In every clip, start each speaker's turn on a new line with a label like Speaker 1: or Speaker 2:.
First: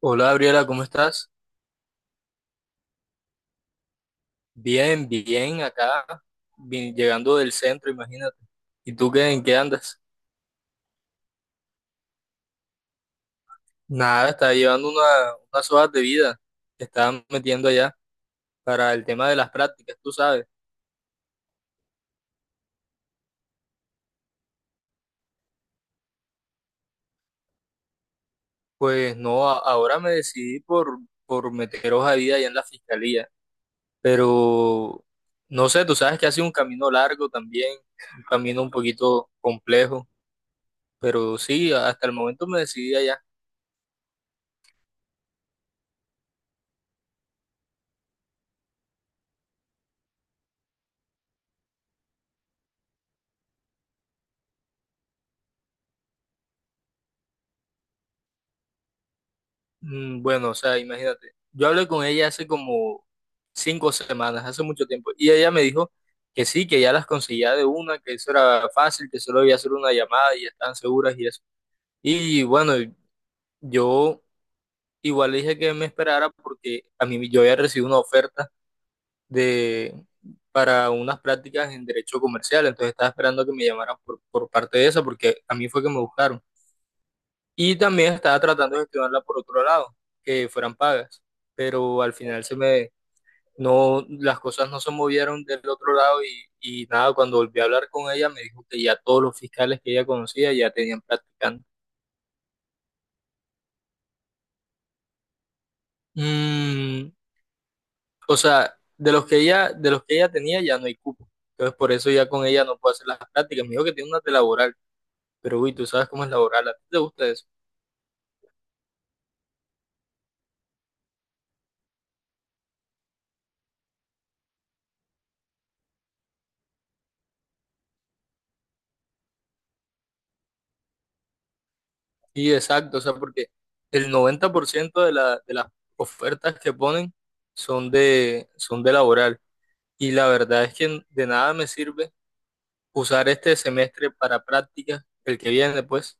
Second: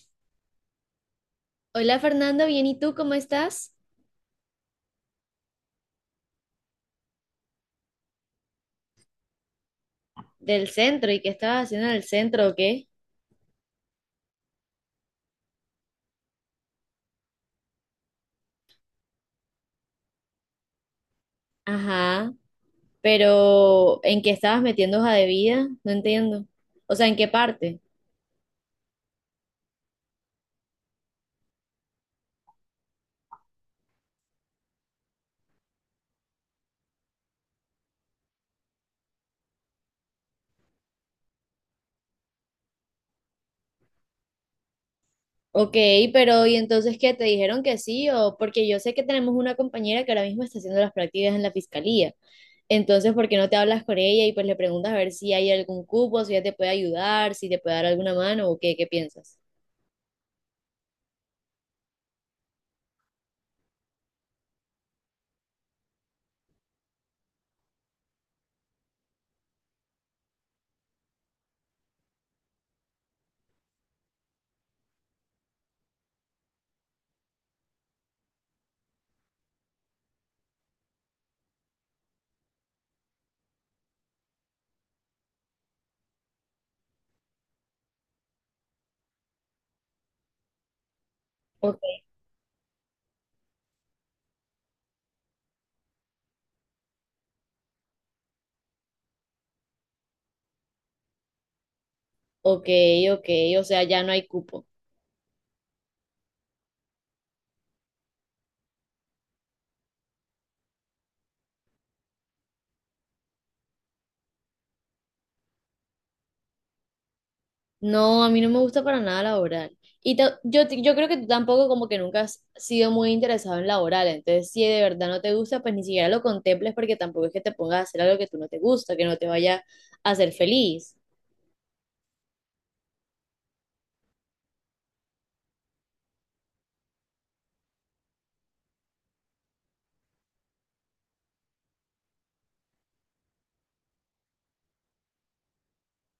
Speaker 1: Hola Gabriela, ¿cómo estás?
Speaker 2: Hola Fernando, bien, ¿y tú cómo estás?
Speaker 1: Bien, acá, bien, llegando del centro, imagínate. ¿Y tú qué, en qué andas?
Speaker 2: Del centro, ¿y qué estabas haciendo en el centro o qué?
Speaker 1: Nada, estaba unas hojas de vida que estaban metiendo allá para el tema de las prácticas, tú sabes.
Speaker 2: Ajá, pero ¿en qué estabas metiendo hoja de vida? No entiendo. O sea, ¿en qué parte?
Speaker 1: Pues no, ahora me por meter hoja de vida allá en la fiscalía, pero no sé, tú sabes que ha sido un camino largo también, un camino un poquito complejo, pero sí, hasta el momento me decidí allá.
Speaker 2: Ok, pero ¿y entonces qué? ¿Te dijeron que sí? O porque yo sé que tenemos una compañera que ahora mismo está haciendo las prácticas en la fiscalía. Entonces, ¿por qué no te hablas con ella y pues le preguntas a ver si hay algún cupo, si ella te puede ayudar, si te puede dar alguna mano o qué, qué piensas?
Speaker 1: Mm, bueno, o sea, imagínate. Yo hablé con ella hace como 5 semanas, hace mucho tiempo. Y ella me dijo que sí, que ya las conseguía de una, que eso era fácil, que solo había hacer una llamada y ya estaban seguras y eso. Y bueno, yo igual le dije que me esperara porque a mí yo había recibido una oferta de para unas prácticas en derecho comercial, entonces estaba esperando que me llamaran por parte de eso porque a mí fue que me buscaron. Y también estaba tratando de gestionarla por otro lado, que fueran pagas,
Speaker 2: Ok,
Speaker 1: pero al final se me no, las cosas no se movieron del otro lado y nada, cuando volví a hablar con ella me dijo que ya todos los fiscales que ella conocía ya tenían practicante.
Speaker 2: ok, ok, o sea, ya no hay cupo.
Speaker 1: Mm, o sea, de los que ella tenía ya no hay cupo. Entonces por eso ya con ella no puedo hacer las prácticas. Me dijo que tiene una de laboral, pero uy, tú sabes cómo es laboral, ¿a ti te gusta eso?
Speaker 2: No, a mí no me gusta para nada la oral. Y yo creo que tú tampoco como que nunca has sido muy interesado en la oral. Entonces, si de verdad no te gusta, pues ni siquiera lo contemples porque tampoco es que te pongas a hacer algo que tú no te gusta, que no te vaya a hacer feliz.
Speaker 1: Sí, exacto, o sea, porque el 90% de las ofertas que ponen son de laboral. Y la verdad es que de nada me sirve usar este semestre para prácticas el que viene pues,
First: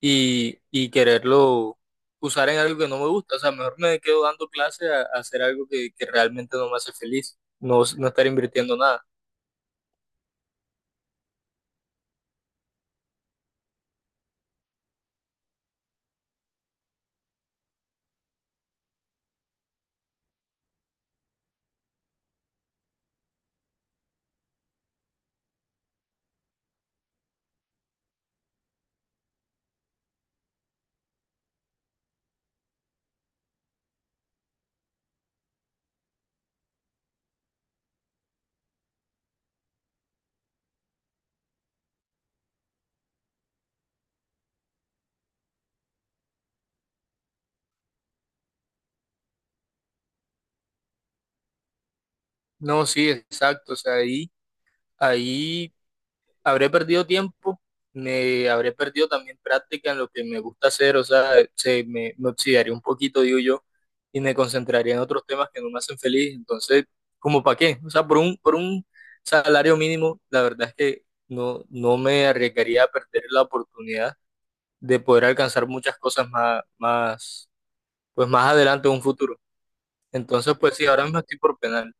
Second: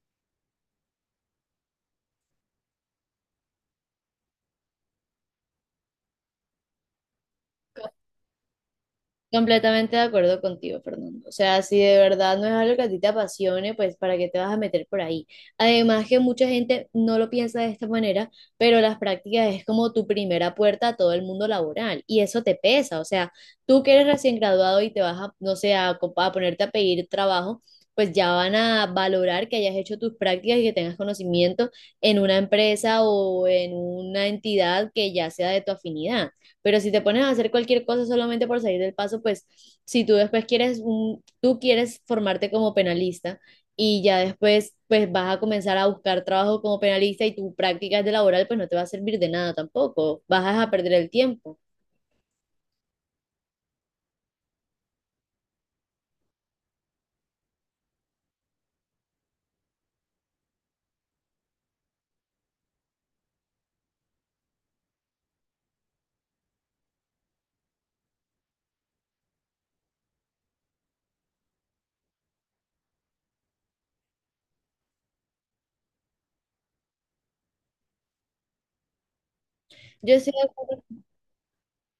Speaker 1: y quererlo usar en algo que no me gusta. O sea, mejor me quedo dando clase a hacer algo que realmente no me hace feliz, no, no estar invirtiendo nada.
Speaker 2: Completamente de acuerdo contigo, Fernando. O sea, si de verdad no es algo que a ti te apasione, pues ¿para qué te vas a meter por ahí? Además que mucha gente no lo piensa de esta manera, pero las prácticas es como tu primera puerta a todo el mundo laboral y eso te pesa. O sea, tú que eres recién graduado y te vas a, no sé, a ponerte a pedir trabajo, pues ya van a valorar que hayas hecho tus prácticas y que tengas conocimiento en una empresa o en una entidad que ya sea de tu afinidad. Pero si te pones a hacer cualquier cosa solamente por salir del paso, pues si tú después quieres, un, tú quieres formarte como penalista y ya después pues vas a comenzar a buscar trabajo como penalista y tu práctica es de laboral pues no te va a servir de nada tampoco, vas a perder el tiempo.
Speaker 1: No, sí, exacto. O sea, ahí habré perdido tiempo, me habré perdido también práctica en lo que me gusta hacer. O sea, me oxidaría un poquito, digo yo, y me concentraría en otros temas que no me hacen feliz. Entonces, ¿como para qué? O sea, por un salario mínimo, la verdad es que no, no me arriesgaría a perder la oportunidad de poder alcanzar muchas cosas más, más, pues más adelante en un futuro.
Speaker 2: Yo estoy de
Speaker 1: Entonces, pues
Speaker 2: acuerdo
Speaker 1: sí, ahora mismo estoy por penal.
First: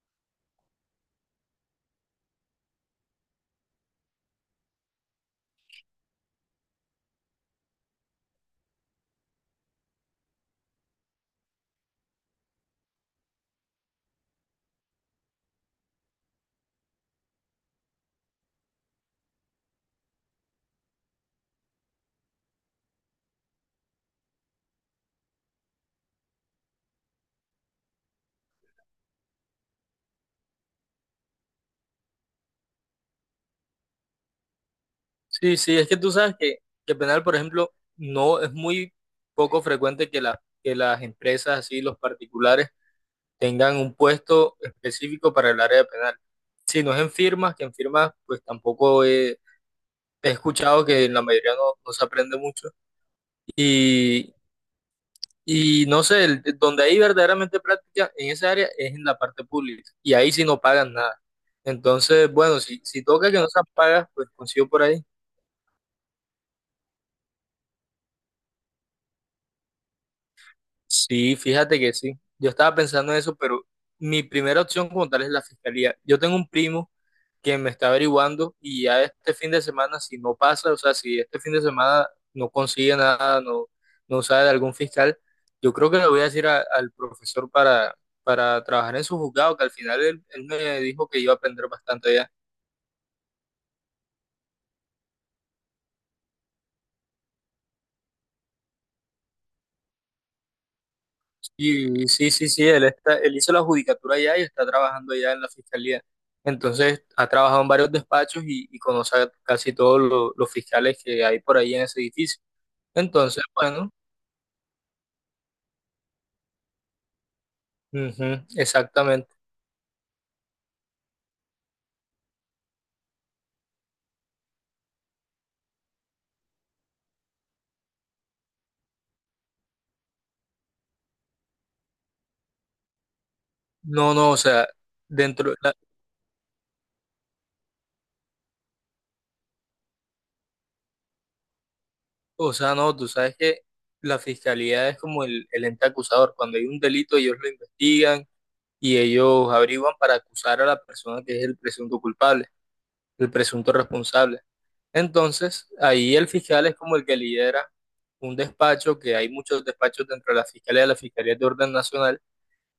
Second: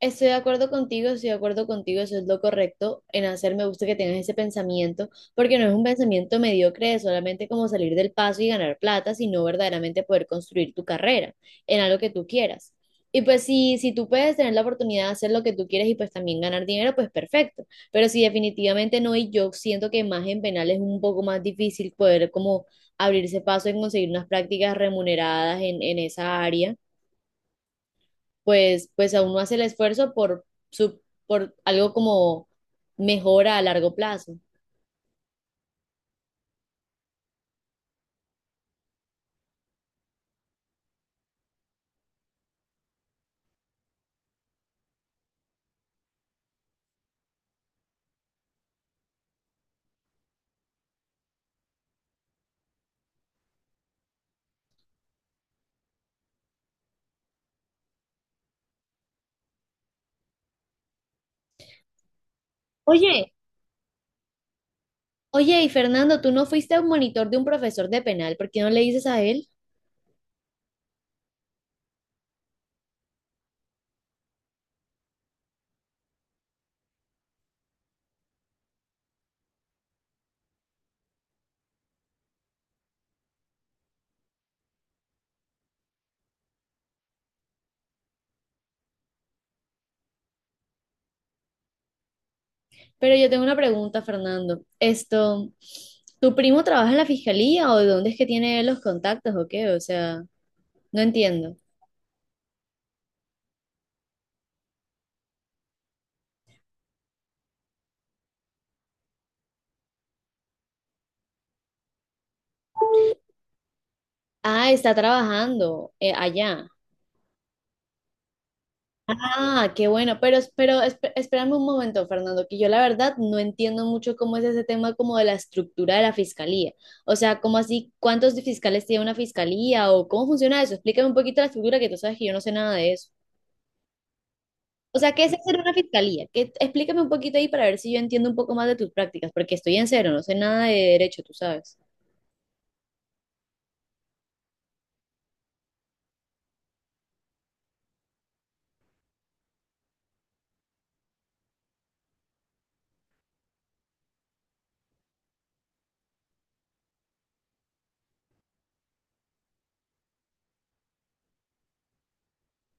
Speaker 2: Estoy de acuerdo contigo, estoy de acuerdo contigo, eso es lo correcto en hacer. Me gusta que tengas ese pensamiento, porque no es un pensamiento mediocre de solamente como salir del paso y ganar plata, sino verdaderamente poder construir tu carrera en algo que tú quieras. Y pues si, si tú puedes tener la oportunidad de hacer lo que tú quieres y pues también ganar dinero, pues perfecto. Pero si definitivamente no, y yo siento que más en penal es un poco más difícil poder como abrirse paso en conseguir unas prácticas remuneradas en esa área pues, pues aún no hace el esfuerzo por, su, por algo como mejora a largo plazo.
Speaker 1: Sí, sí, es que tú sabes que penal, por ejemplo, no es muy poco frecuente que las empresas, así, los particulares, tengan un puesto específico para el área penal. Si no es en firmas, que en firmas pues tampoco he, he escuchado que en la mayoría no, no se aprende mucho. Y, y no sé, donde hay verdaderamente práctica en esa área es en la parte pública. Y ahí sí no pagan nada. Entonces, bueno, si, si toca
Speaker 2: Oye,
Speaker 1: que no se pagas, pues consigo por ahí.
Speaker 2: oye, y Fernando, tú no fuiste a un monitor de un profesor de penal, ¿por qué no le dices a él?
Speaker 1: Sí, fíjate que sí. Yo estaba pensando en eso, pero mi primera opción como tal es la fiscalía. Yo tengo un primo quien me está averiguando y ya este fin de semana, si no pasa, o sea, si este fin de semana no consigue nada, no, no sabe de algún fiscal, yo creo que le voy a decir al profesor para trabajar en su juzgado, que al final él me dijo que iba a aprender bastante allá.
Speaker 2: Pero yo tengo una pregunta, Fernando. Esto, ¿tu primo trabaja en la fiscalía o de dónde es que tiene él los contactos o qué? O sea, no entiendo.
Speaker 1: Y sí, sí, sí, él hizo la judicatura allá y está trabajando allá en la fiscalía. Entonces, ha trabajado en varios despachos y conoce a casi todos los fiscales que hay por ahí en ese edificio. Entonces, bueno,
Speaker 2: Ah, está trabajando allá.
Speaker 1: ujú, exactamente.
Speaker 2: Ah, qué bueno, pero espérame un momento, Fernando, que yo la verdad no entiendo mucho cómo es ese tema como de la estructura de la fiscalía. O sea, ¿cómo así? ¿Cuántos fiscales tiene una fiscalía o cómo funciona eso? Explícame un poquito la estructura que tú sabes que yo no sé nada de eso.
Speaker 1: No, no, o sea,
Speaker 2: O sea, ¿qué es
Speaker 1: dentro,
Speaker 2: hacer
Speaker 1: de
Speaker 2: una
Speaker 1: la-
Speaker 2: fiscalía? ¿Qué- explícame un poquito ahí para ver si yo entiendo un poco más de tus prácticas, porque estoy en cero, no sé nada de derecho, tú sabes.
Speaker 1: o sea, no, tú sabes que la fiscalía es como el ente acusador. Cuando hay un delito, ellos lo investigan y ellos averiguan para acusar a la persona que es el presunto culpable, el presunto responsable. Entonces, ahí el fiscal es como el que lidera un despacho, que hay muchos despachos dentro de la fiscalía es de orden nacional,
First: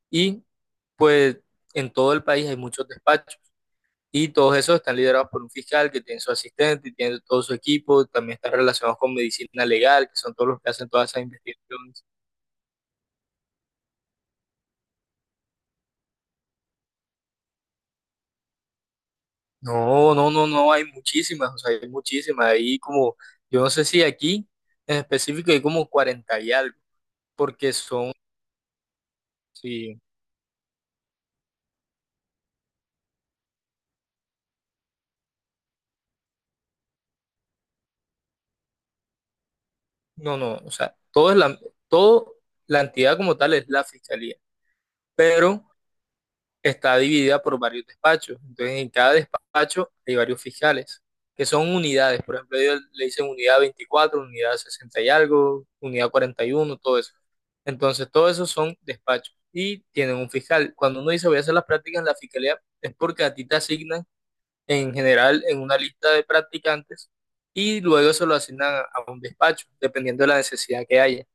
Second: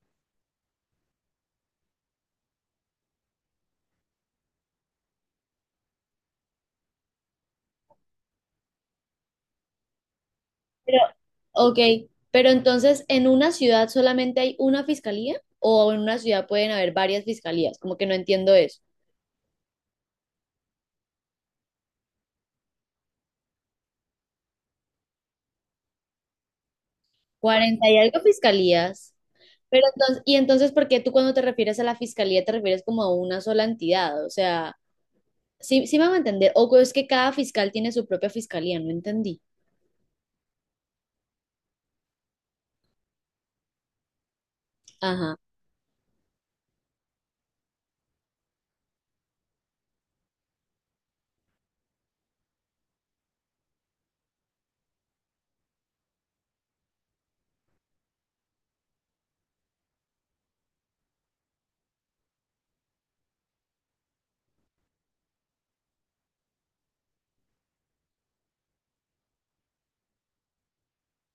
Speaker 1: y pues en todo el país hay muchos despachos. Y todos esos están liderados por un fiscal que tiene su asistente y tiene todo su equipo, también están relacionados con medicina legal, que son todos los que hacen
Speaker 2: Pero,
Speaker 1: todas esas
Speaker 2: ok,
Speaker 1: investigaciones.
Speaker 2: pero entonces, ¿en una ciudad solamente hay una fiscalía o en una ciudad pueden haber varias fiscalías? Como que no entiendo eso.
Speaker 1: No, no, no, no, hay muchísimas, o sea, hay muchísimas. Hay como, yo no sé si aquí en específico hay como 40 y algo, porque
Speaker 2: Cuarenta y
Speaker 1: son,
Speaker 2: algo fiscalías. Pero
Speaker 1: sí,
Speaker 2: entonces, y entonces, ¿por qué tú cuando te refieres a la fiscalía te refieres como a una sola entidad? O sea, sí, sí me va a entender. O es que cada fiscal tiene su propia fiscalía, no entendí.
Speaker 1: no, no, o sea, todo, la entidad como tal es la fiscalía,
Speaker 2: Ajá.
Speaker 1: pero está dividida por varios despachos. Entonces, en cada despacho hay varios fiscales, que son unidades. Por ejemplo, ellos le dicen unidad 24, unidad 60 y algo, unidad 41, todo eso. Entonces, todo eso son despachos y tienen un fiscal. Cuando uno dice voy a hacer las prácticas en la fiscalía, es porque a ti te asignan en general en una lista de practicantes y luego se lo asignan a un despacho, dependiendo de la necesidad que haya.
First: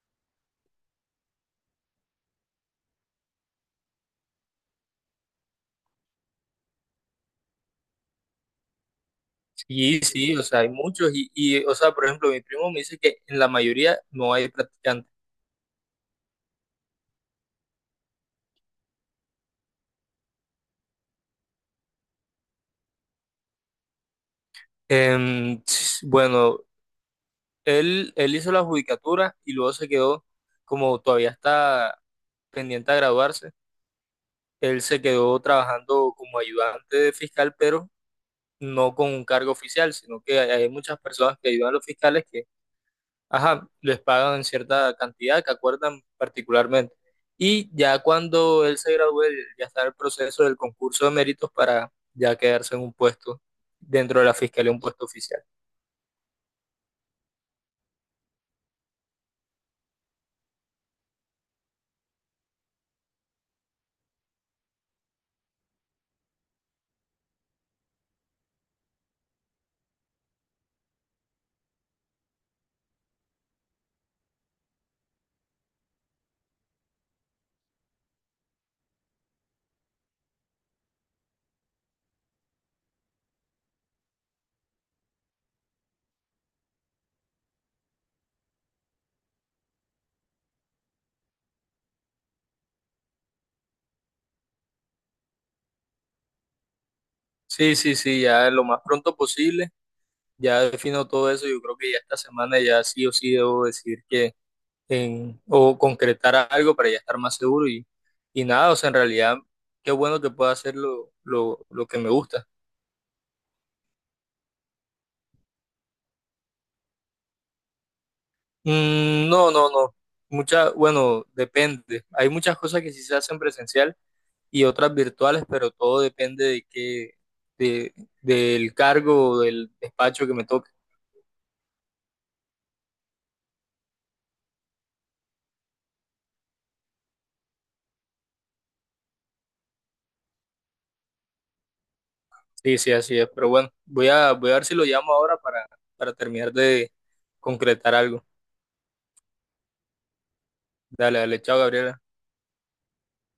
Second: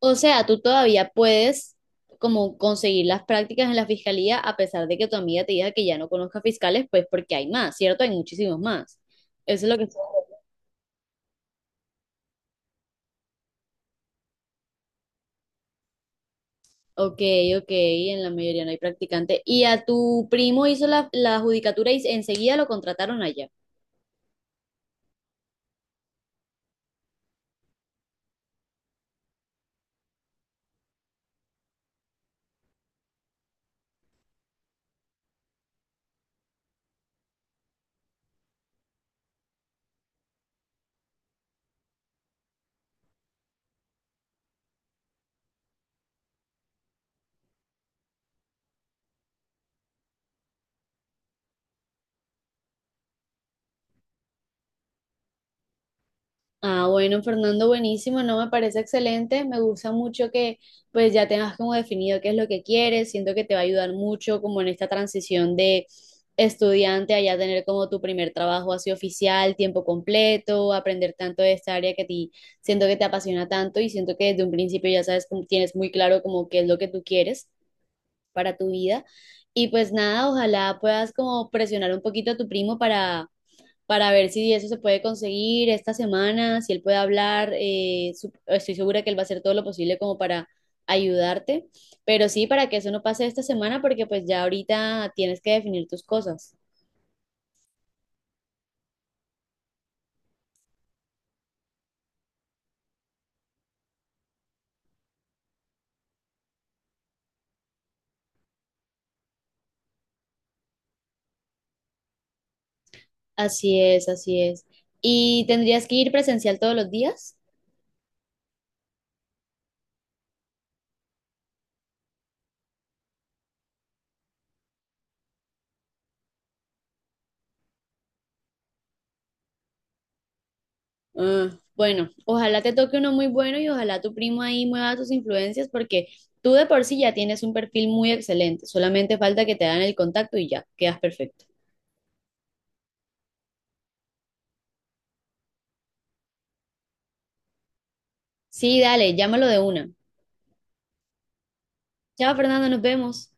Speaker 2: O sea, tú todavía puedes como conseguir las prácticas en la fiscalía a pesar de que tu amiga te diga que ya no conozca fiscales, pues porque hay más, ¿cierto? Hay muchísimos más. Eso es lo que...
Speaker 1: Y sí, o sea, hay muchos y, o sea, por ejemplo, mi primo me dice que en la mayoría no hay practicantes.
Speaker 2: Ok, ok, en la mayoría no hay practicante. ¿Y a tu primo hizo la judicatura y enseguida lo contrataron allá?
Speaker 1: Bueno, él hizo la judicatura y luego se quedó, como todavía está pendiente a graduarse, él se quedó trabajando como ayudante de fiscal, pero no con un cargo oficial, sino que hay muchas personas que ayudan a los fiscales ajá, les pagan cierta cantidad que acuerdan particularmente. Y ya cuando él se graduó, él ya está en el proceso del concurso de méritos para ya quedarse en un puesto dentro de la fiscalía, un puesto oficial.
Speaker 2: Ah, bueno, Fernando, buenísimo, no me parece excelente, me gusta mucho que pues ya tengas como definido qué es lo que quieres, siento que te va a ayudar mucho como en esta transición de estudiante a ya tener como tu primer trabajo así oficial, tiempo completo, aprender tanto de esta área que a ti siento que te apasiona tanto y siento que desde un principio ya sabes, tienes muy claro como qué es lo que tú quieres para tu vida y pues nada, ojalá puedas como presionar un poquito a tu primo para ver si eso se puede conseguir esta semana, si él puede hablar. Estoy segura que él va a hacer todo lo posible como para ayudarte, pero sí, para que eso no pase esta semana, porque pues ya ahorita tienes que definir tus cosas.
Speaker 1: Sí, sí, sí, ya lo más pronto posible, ya defino todo eso, yo creo que ya esta semana ya sí o sí debo decir que en, o concretar algo para ya estar más seguro y nada, o sea, en realidad qué bueno que pueda hacer lo que me gusta.
Speaker 2: Así es, así es. ¿Y tendrías que ir presencial todos los días?
Speaker 1: Mm, no, no, no, muchas, bueno, depende, hay muchas cosas que sí se hacen presencial y otras virtuales, pero todo depende de qué, de, del cargo o del despacho que me toque.
Speaker 2: Ah, bueno, ojalá te toque uno muy bueno y ojalá tu primo ahí mueva tus influencias porque tú de por sí ya tienes un perfil muy excelente, solamente falta que te hagan el contacto y ya, quedas perfecto.
Speaker 1: Sí, sí, así es. Pero bueno, voy a ver si lo llamo ahora para terminar de concretar algo.
Speaker 2: Sí, dale, llámalo de una.
Speaker 1: Dale, dale, chao, Gabriel.
Speaker 2: Chao, Fernando, nos vemos.